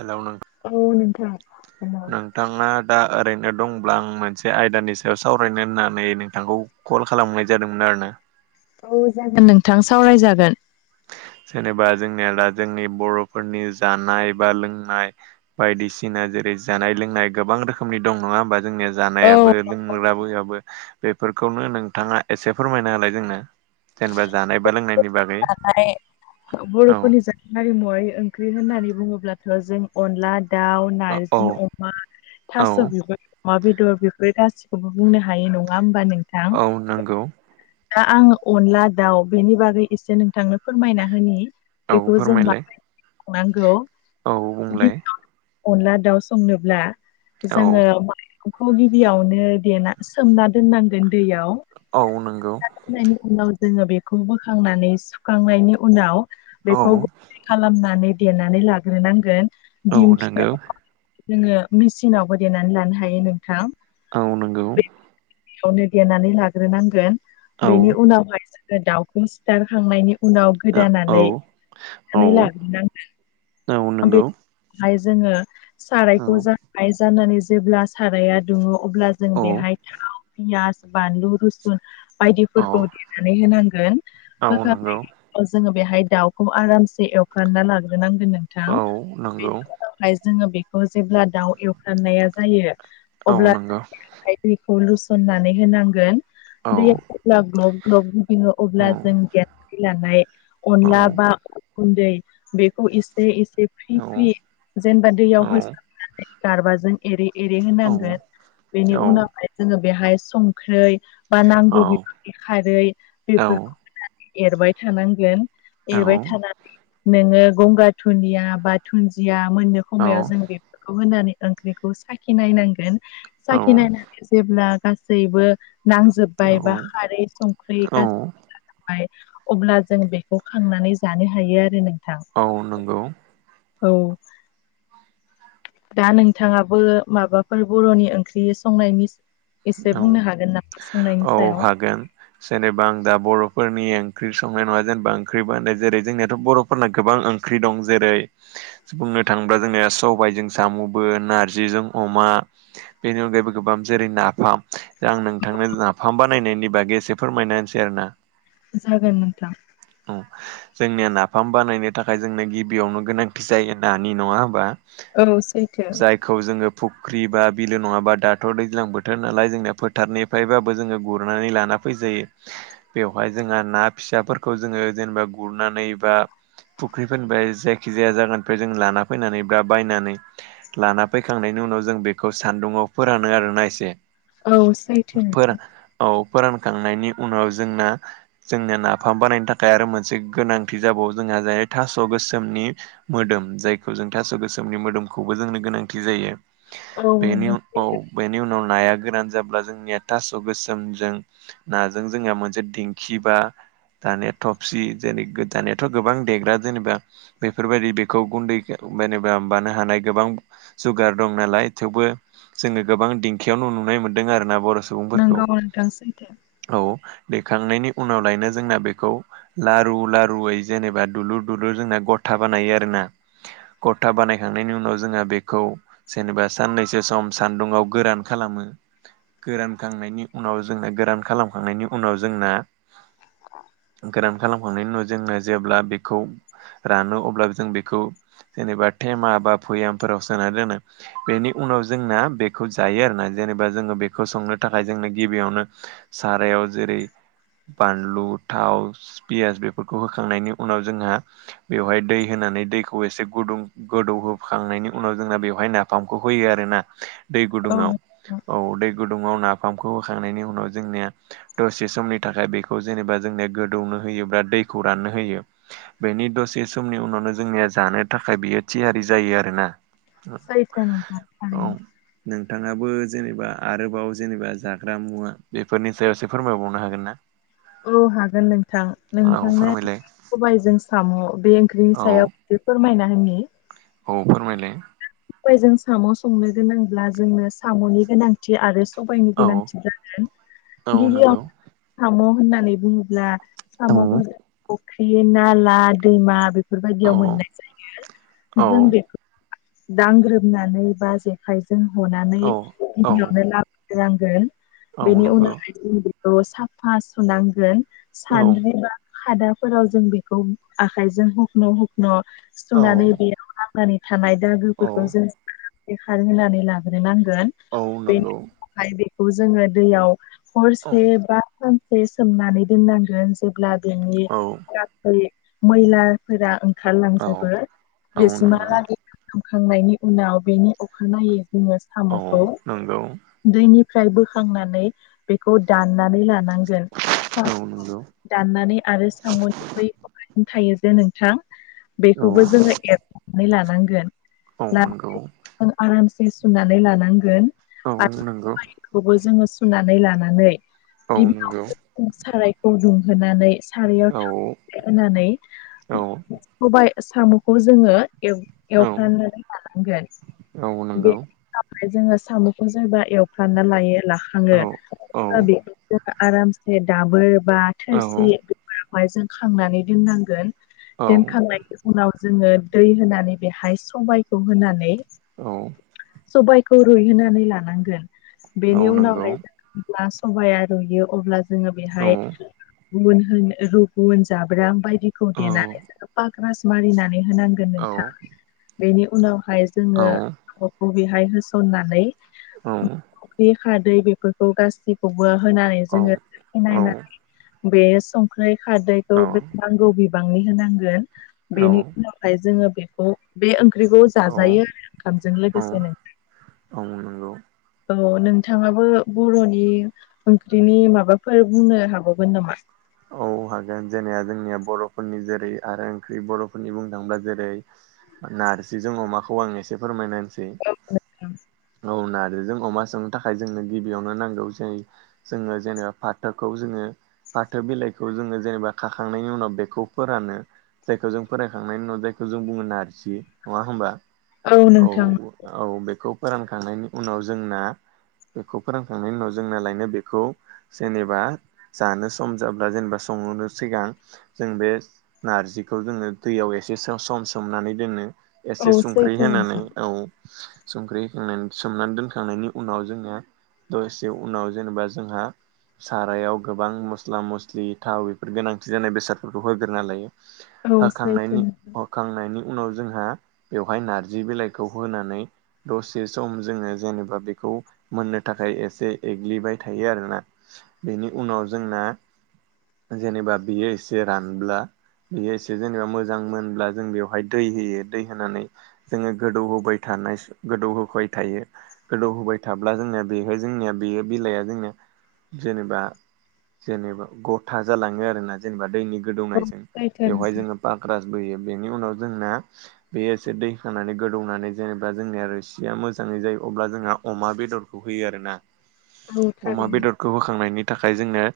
हेल नों औ नोंथां हेल। नोंथाङा दा ओरैनो दंब्ला आं मोनसे आयदानि सायाव सावरायनो होननानै नोंथांखौ। कल खालामनाय जादोंमोन आरो ना। औ जागोन नोंथां सावरायजागोन। जेनेबा जोंनिया दा जोंनि बरफोरनि जानाय बा लोंनाय। बायदिसिना जेरै जानाय लोंनाय गोबां रोखोमनि दं नङा होमबा। जोंनिया औ जानायाबो लोंबोला बायनायाबो। बेफोरखौनो नोंथाङा एसे फोरमायना होलाय जोंनो जेनेबा जानाय बा लोंनायनि बागै। [unintelligible] औ बरफोरनि ज हारिमुवारि ओं ओंख्रि होननानै बुङोब्लाथ जों अनला दाउ औ नार्जि अमा। औ थास बिबार अमा बेदर बेफोर गासिखौबो बुंनो हायो नङा होमबा नोंथां। औ नांगौ दा आङ अनला दाउ बेनि बागै एसे नोंथांनो। फोरमायना होनि औ बेखौ जों फोरमायलाय माबोरै संनांगौ औ बुंलाय गिबियावनो। अनला दाउ संनोब्ला औ जोङो। खौ गिबियावनो देना सोमना दोननांगोन दैयाव। औ नंगौ सखांनायनि उनाव जोङो बेखौ बोखांनानै सुखांनायनि उनाव औ बेखौ। खालामनानै देनानै लाग्रोनांगोन औ नंगौ दिंखियाव। जोङो मेचिनावबो देनानै लानो हायो नोंथां। औ नंगौ बेयावनो देनानै लाग्रोनांगोन औ बेनि उनावहाय जोङो दाउखौ सिथारखांनायनि। उनाव ओ औ गोदानानै औ नानै लाग्रोनांगोन। औ नंगौ बेहाय जोङो औ सारायखौ जानना जानानै जेब्ला साराया दुङो अब्ला जों औ बेहाय। पियास बानलु रुसुन औ बायदिफोरखौ देनानै होनांगोन औ नंगौ होखांनायनि। जोङो बेहाय दाउखौ आरामसे एवफ्रामना लाग्रोनांगोन नोंथां औ बे नंगौ ओमफ्राय जोङो बेखौ जेब्ला दाउ एवफ्रामनाया जायो। औ नंगौ ओमफ्राय दैखौ लुसननानै होनांगोन। औ दैया जेब्ला ग्लब ग्लब गिदिनो औ अब्ला जों गेस लानाय। औ अनला बा गुन्दै बेखौ एसे एसे। फ्रि फ्रि जेनेबा औ दैयाव होस्राबनानै गारबाजों। एरै एरै औ होनांगोन बेनि औ उनावहाय जोङो बेहाय संख्रै। बा नांगौ औ बेफोरनि खारै बेफोरखौ होनानै एरबाय थानांगोन। एरबाय थानानै नोङो गंगार दुन्दिया बा दुुनन्दिया मोननो। समायाव जों बेफोरखौ होनानै ओंख्रिखौ साखि नायनांगोन साखि नायनानै जेब्ला। गासैबो नांजोबबाय बा खारै संख्रि गासैबो। ओमफ्राय अब्ला जों बेखौ खांनानै जानो हायो आरो नोंथां। औ नोंगौ। औ दा नोंथाङाबो माबाफोर बर'नि ओंख्रि संनायनि एसे औ बुंनो हागोन नामा संनायनि औ सायाव? हागोन जेनेबा आं दा बर'फोरनि ओंख्रि संनाय नङा जेनेबा ओंख्रि बानाय जेरै जोंनियाथ' बर' फोरना गोबां ओंख्रि दं। जेरै बुंनो थाङोब्ला जोंनिया सबायजों साम'बो नारजिजों अमा बेनि अनगायैबो गोबां जेरै ना फाम दा आं नोंथांनो नाफाम बानायनायनि बागै एसे फोरमायना होनसै आरो ना। जागोन नोंथां। औ जोंनिया नाफाम बानायनो थाखाय जोंनो गिबियावनो गोनांथि जायो नानि नङा होमबा? औ सैथो। खौ जोङो फुख्रि बा बिलो नङाबा दाथ' दैज्लां बोथोर नालाय जोंनिया फोथारनि फ्रायबाबो जोङो गुरनानै लाना फैजायो। बेवहाय जोंहा ना फिसाफोर खौ जोङो जेनेबा गुरनानै बा फुख्रिफोरनिफाय जायखिजाया जागानिफ्राय जों लाना फैनानै बा बायनानै लाना फैखांनायनि उनाव जों बेखौ सान्दुङाव फोरानो आरोना एसे। औ सैथो फोरा नोंथां। औ फोरानखांनायनि उनाव जोंना जोंना ना फाम बानायनो थाखाय आरो मोनसे गोनांथि जाबावो जोंहा जाय थास' गोसोमनि मोदोम जायखौ जों थास' गोसोमनि मोदोमखौबो जोंनो गोनांथि जायो। औ बेनि नोंथां उन औ सैथो बेनि उनाव नाया गोरान जाब्ला जों ने थास' गोसोमजों नाजों जोंहा मोनसे देंखि बा दानिया थफसि जेरै गो दानियाथ' गोबां देग्रा जेनेबा बेफोरबायदि बेखौ गुन्दै ओ मेनेबा मानो हानाय गोबां जुगार दं नालाय थेवबो जोङो गोबां दिंखियावनो नुनाय मोन्दों आरो ना बर' स नोंगौ नोंथां सैथो। औ दैखांनायनि उनाव दायनो जोंना बे खौ लारु लारुयै जेनेबा दुलुर दुलुर जोंना गथा बानायो आरो ना। गथा बानायखांनायनि उनाव जोंहा बेखौ जेनेबा साननैसो सम सान्दुङाव गोरान खालामो। गोरान खांनायनि उनाव जोंना गोरान खालामखांनायनि उनाव जोंना गोरान खालाम खांनायनि उनाव जोंना जेब्ला बेखौ रानो अब्लाबो जों बेखौ जेनेबा थेमा बा बुयामफोराव सोना दोनो। बेनि उनाव जोंना बेखौ जायो आरो ना। जेनेबा जोङो बेखौ संनो थाखाय जोंनो गिबियावनो सारायाव जेरै बानलु थावस, पियास बेफोरखौ होखांनायनि उनाव जोंहा बेवहाय दै होनानै दैखौ एसे गुदुं गोदौहोखांनायनि उनाव जोंना बेवहाय नाफामखौ होयो आरो ना दै गुदुङाव। औ औ दै गुदुङाव नाफामखौ होखांनायनि उनाव जोंनिया दसे समनि थाखाय बेखौ जेनेबा जोंना गोदौनो होयोब्ला दैखौ राननो होयो। बेनि दसे समनि उनावनो जोंनिया जानो थाखाय बियो थियारि जायो आरो ना। सैथो नोंथां औ थारैनो नोंथाङाबो जेनेबा आरोबाव जेनेबा जाग्रा मुवा बेफोरनि सायाव एसे फोरमायबावनो हागोन ना? औ हागोन नोंथां। आंखौ नोंथांनो फोरमायलाय सबायजों साम' बे ओंख्रिनि औ सायाव बे फोरमायना होनि औ फोरमायलाय फै जों साम' संनो गोनांब्ला जोंनो साम'नि गोनां थि आरो सबायनि औ गोनांथि जागोन औ गिबियाव नंगौ साम' होननानै बुङोब्ला औ साम'खौ जों फुख्रि, नाला, दैमा बेफ औ फोरबायदियाव मोननाय औ जायो। जों बेखो दांग्रोमनानै बा जेखाइजों हनानै औ गिबिनियावनो लाबोग्रोनांगोन। औ बेनि नंगौ उनावहाय जों बेखौ साफा सुनांगोन। औ सानद्रिबा खादाफोराव जों बेखौ आखायजों हुखन' हुखन' औ सुनानै बेयाव नां नानै थानाय औ दागोफोरखौ जों बेखार होनानै लाग्रोनांगोन। औ बेनि नंगौ फाय बेखौ जोङो दैयाव औ हरसे बा सानसे सोमनानै दोननांगोन। जेब्ला बेनि औ दागै मैला फोरा औ ओंखारलांजोबो औ बेसिमहा नंगौ लागै सोमखांनायनि उनाव बेनि अखानायै जोङो औ साम'खौ नंगौ दैनिफ्राय बोखांनानै बेखौ दाननानै लाना नांगोन। औ नंगौ दाननानै आरो साम'नि बै [unintelligible] थायो जे नोंथां औ बेखौबो जोङो एरख'नानै लानांगोन। औ नंगौ। ओं आरामसे सुनानै लानांगोन। औ नंगौ। खौबो जों सुनानै लानानै औ नंगौ गिबियावनो जों सारायखौ दुंहोनानै सारायाव औ थाव [inaudible] होननानै औ सबाइ साम'खौ जोङो एव औ एवफ्रामनानै लानांगोन। बे नंगौ [unintelligible] जोङो साम'खौ जेबा एवफ्रामना लायो औ लाखाङो औ अब्ला बेखौ जों आरामसे दाबोर बा औ थोरसि [unintelligible] हाय जों खांनानै दोननांगोन। दोनखांनायनि उनाव जोङो दै होनानै बेहाय सबायखौ होनानै औ। सबायखौ रुइहोनानै लानांगोन। औ बेनि नंगौ उनावहाय औ जों ब्ला सबाइया रुयो अब्ला जोङो बेहाय मोनहोनो रुगुन जाब्रां बायदिखौ औ औ देनानै जोङो पाग्रास मारिनानै होनांगोन। गोन औ नोंथां, बेनि उनावहाय जोङो अखौ बेहाय होस'ननानै औ। फुख्रि खादै बेफोरखौ गासैखौबो होनानै औ जोङो खि औ नायनानै बे संख्रै खारदैखौ औ बे नांगौ बिबांनि होनांगोन। औ बेनि उनावहाय जोङो बेखौ बे ओं ख्रिखौ औ जाजायो आरो ओंखामजों औ लोगोसे नोंथां। औ नंगौ औ नोंथाङाबो बर'नि ओंख्रिनि माबाफोर बुंनो हाबावगोन नामा? औ हागोन। जेनेया जोंनिया बर'फोरनि जेरै आरो ओंख्रि बर'फोरनि बुंनो थाङोब्ला जेरै नारजिजों अमाखौ आं एसे फोरमायना होनसै। औ नोंथां औ नारजिजों अमा संनो थाखाय जोंनो गिबियावनो नांगौ जेै जोङो जेनेबा फाथोखौ जोङो थो बिलाइखौ जोङो जेनेबा खाखांनायनि उनाव बेखौ फोरानो। जायखौ जों फोरायखांनायनि उनाव जायखौ जों बुंङो नारजि। नङा होमबा? औ नोंथां। औ बेखौ फोरानखांनायनि उनाव जोंना सा बेखौ फोरानखांनायनि उनाव जोंनालायनो बेखौ जेनेबा जानो सम जाब्ला जेनेबा संहोनो सिगां जों बे नारजिखौ जोङो दैयाव एसेसो सम सोमनानै दोनो। एसे औ संख्रि सैथो होनानै। नोंथां औ। संख्रै होखांनानै सोमनानै दोनखांनायनि उनाव जोङो दसे उनाव जेनेबा जोंहा सारायाव गोबां मस् स्ला मस्लि थाव बेफोर गोनांथि जानाय बेसादफोरखौ होग्रोना लायो। औ सैथो होखांनायनि उ नोंथां होखांनायनि उनाव जोंहा बेवहाय नारजि बिलाइखौ होनानै दसे सम जोङो जेनेबा बेखौ मोननो थाखाय एसे एग्लिबाय थायो आरोना। बेनि उनाव जोंना जेनेबा बियो एसे रानब्ला बेयो एसे जेनेबा मोजां मोनब्ला जों बेवहाय दै होयो दै होनानै जोंङो गोदौ होबाय थानाय गोदौ होबाय थायो। गोदौ होबाय थाब्ला जोंनिया बेहाय जोंनिया बेयो बिलाइआ जोंनिया जेनेबा जेनेबा गथा जालांङो आरो ना जेनेबा दैनि औ गोदौनायजों सैथो बेवहाय नोंथां जोंङो पाक्रास बोयो बेनि उनाव जोंना बे एसे दै खानानै गोदौनानै जेनेबा जोंनिया आरो सिया मोजाङै जायो अब्ला जोंहा अमा बेदर खौ होयो आरोना औ अमा थारैनो बेदरखौ होखांनायनि थाखाय जोंनो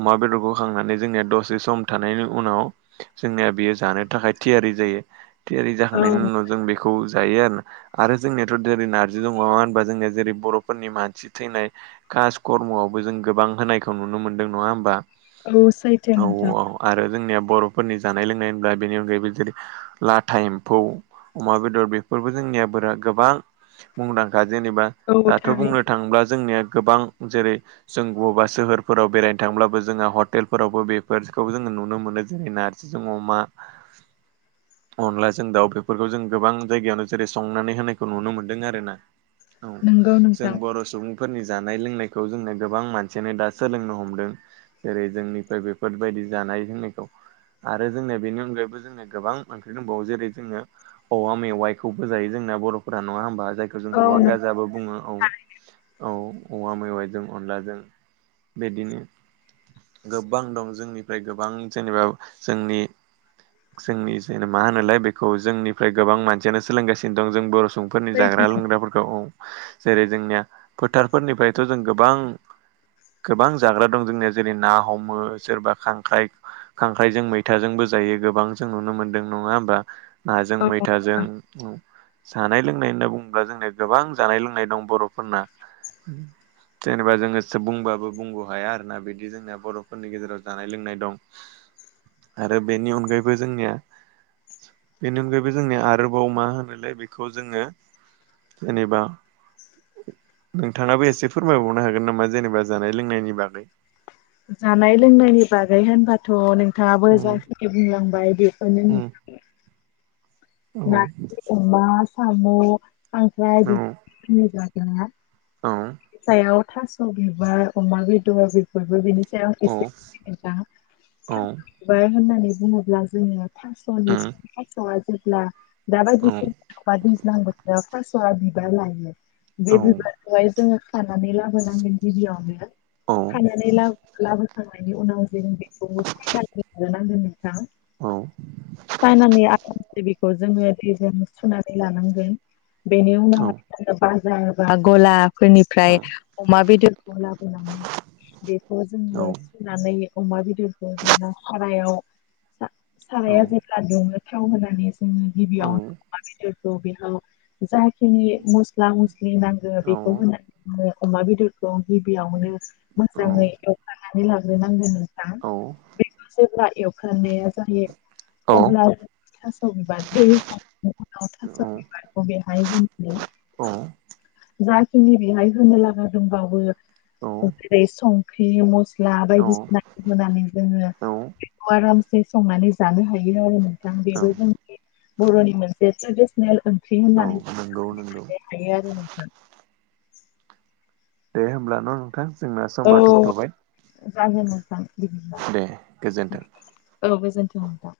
अमा बेदरखौ खांनानै जोंनिया दसे सम थानायनि उनाव जोंनिया बेयो जानो थाखाय थियारि जायो थियारि जाखांनायनि औ उनाव जों बेखौ जायो आरो ना आरो जोंनियाथ' जेरै नारजि दं होनबा जोंनिया जेरै बर'फोरनि मानसि थैनाय कास कर्मआवबो जों गोबां होनायखौ नुनो मोनदों नंङा होमबा सैथो औ नोंथां औ औ आरो जोंनिया बर'फोरनि जानाय लोंनायब्ला बेनि अनगायैबो जेरै लाथा एम्फौ अमा बेदर बेफोरबो जोंनिया बोरा गोबां मुंदांखा जेनेबा औ दाथ' बुंनो थारैनो थांङोब्ला जोंनिया गोबां जेरै जों बबेबा सोहोरफोराव बेरायनो थांब्लाबो जोंङो हटेलफोरावबो बेफोरखौबो जोंङो नुनो मोनो जेरै नारजिजों अमा अनलाजों दाउ बेफोरखौ जों गोबां जायगायावनो जेरै संनानै होनायखौ नुनो मोन्दों आरो ना औ नंगौ जों नोंथां बर' सुबुंफोरनि जानाय लोंनायखौ जोंनो गोबां मानसियानो दा सोलोंनो हमदों। जेरै जोंनिफ्राय बेफोरबायदि जानाय लोंनायखौ आरो जोंनिया बेनि अनगायैबो जोंनिया गोबां ओंख्रि दंबावो जेरै जोंङो औवा मेवाइखौबो जायो जोंना बर'फोरा नंङा होमबा जायखौ जों औ औवा नों गाजाबो बुंङो औ औ औवा मेवाइजों अनलाजों बिदिनो गोबां दं जोंनिफ्राय गोबां जेनेबा जोंनि जोंनि जेन मा होनोलाय बेखौ जोंनिफ्राय गोबां मानसियानो सोलोंगासिनो दं जों बर' सुबुंफोरनि सैथो जाग्रा लोंग्राफोरखौ जेरै जोंनिया फोथारफोरनिफ्रायथ' जों गोबां गोबां जाग्रा दं जोंनिया जेरै ना हमो सोरबा खांख्राइ खांख्राइजों मैथाजोंबो जायो गोबां जों नुनो मोन्दों नंङा होमबा नाजों मैथाजों औ जानाय लोंनाय होनना बुंङोब्ला जोंनिया गोबां जानाय लोंनाय दं बर'फोरना जेनेबा जोंङोसो बुंबाबो बुंग' हाया आरो ना बिदि बिदि जोंनिया बर'फोरनि गेजेराव जानाय लोंनाय दं। आरो बेनि अनगायैबो जोंनिया बेनि अनगायैबो जोंनि आरोबाव मा होनोलाय बेखौ जोंङो। जेनेबा नोंथांङाबो एसे फोरमायबावनो हागोन नामा जेनेबा जानाय लोंनायनि बागै जानाय लोंनायनि बागै होनबाथ' नोंथांङाबो औ जायखिनि बुंलांबाय बेखौनो औ नारजि अमा साम' खांख्राय औ बिदि होन जादों ना औ सायाव थास' बिबार अमा बेदर फोरबो बिनि सायाव आं औ एसे [unintelligible] बुंङोब्ला जोंङो। थास'नि फासस'आ जेब्ला दाबायदिसो बा दैज्लां बोथोराव थास'आ बिबार लायो बे बिबारखौ हाय जोंङो खानानै लाबोनांगोन गिबियावनो खानानै लाबोखांनायनि उनाव जों बेखौबो सोनांगोन। [unintelligible] जोंङो दैजों सुनानै लानांगोन बेनि उनावहाय बाजारबा गलाब फोरनिफ्राय अमा बेदर लाबोनानै बेखौ जोंङो सुनानै अमा बेदर सारायाव सारायाव जेब्ला दुंङो थाव होनानै जोंङो गिबियावनो अमा बेदखौ बेयाव जाखिनि म मस्ला मस्लि नांगौ बेखौ होनानै ङो अमा बेदर गिबियावनो मोजांङै एवखनानै लाग्रोनांगोन नोंथां। जेब्ला एवखनाया जाहायो अब्लाः थास' बिबार दैयनि उनाव थास' बिबारखौ बेहाय जोंनि अ जाखिनि बेहाय होनो लागा दंबावो जेरै स ख्रि मस्ला बायदिसिना होनानै जोंङो। बेखौ आरामसे संनानै जानो हायो आरो। नोंथां बेबो जों बर'नि मोनसे ट्रेडिसनेल ओंख्रि होननाय नंगौ नंगौ जायो आरो ना। दे होनब्ला न' नोंथां जोंना स औ समोमा थुथ'बाय [unintelligible] जागोन मज दि गोजोन्थों औ गोजोनथिथां [unintelligible]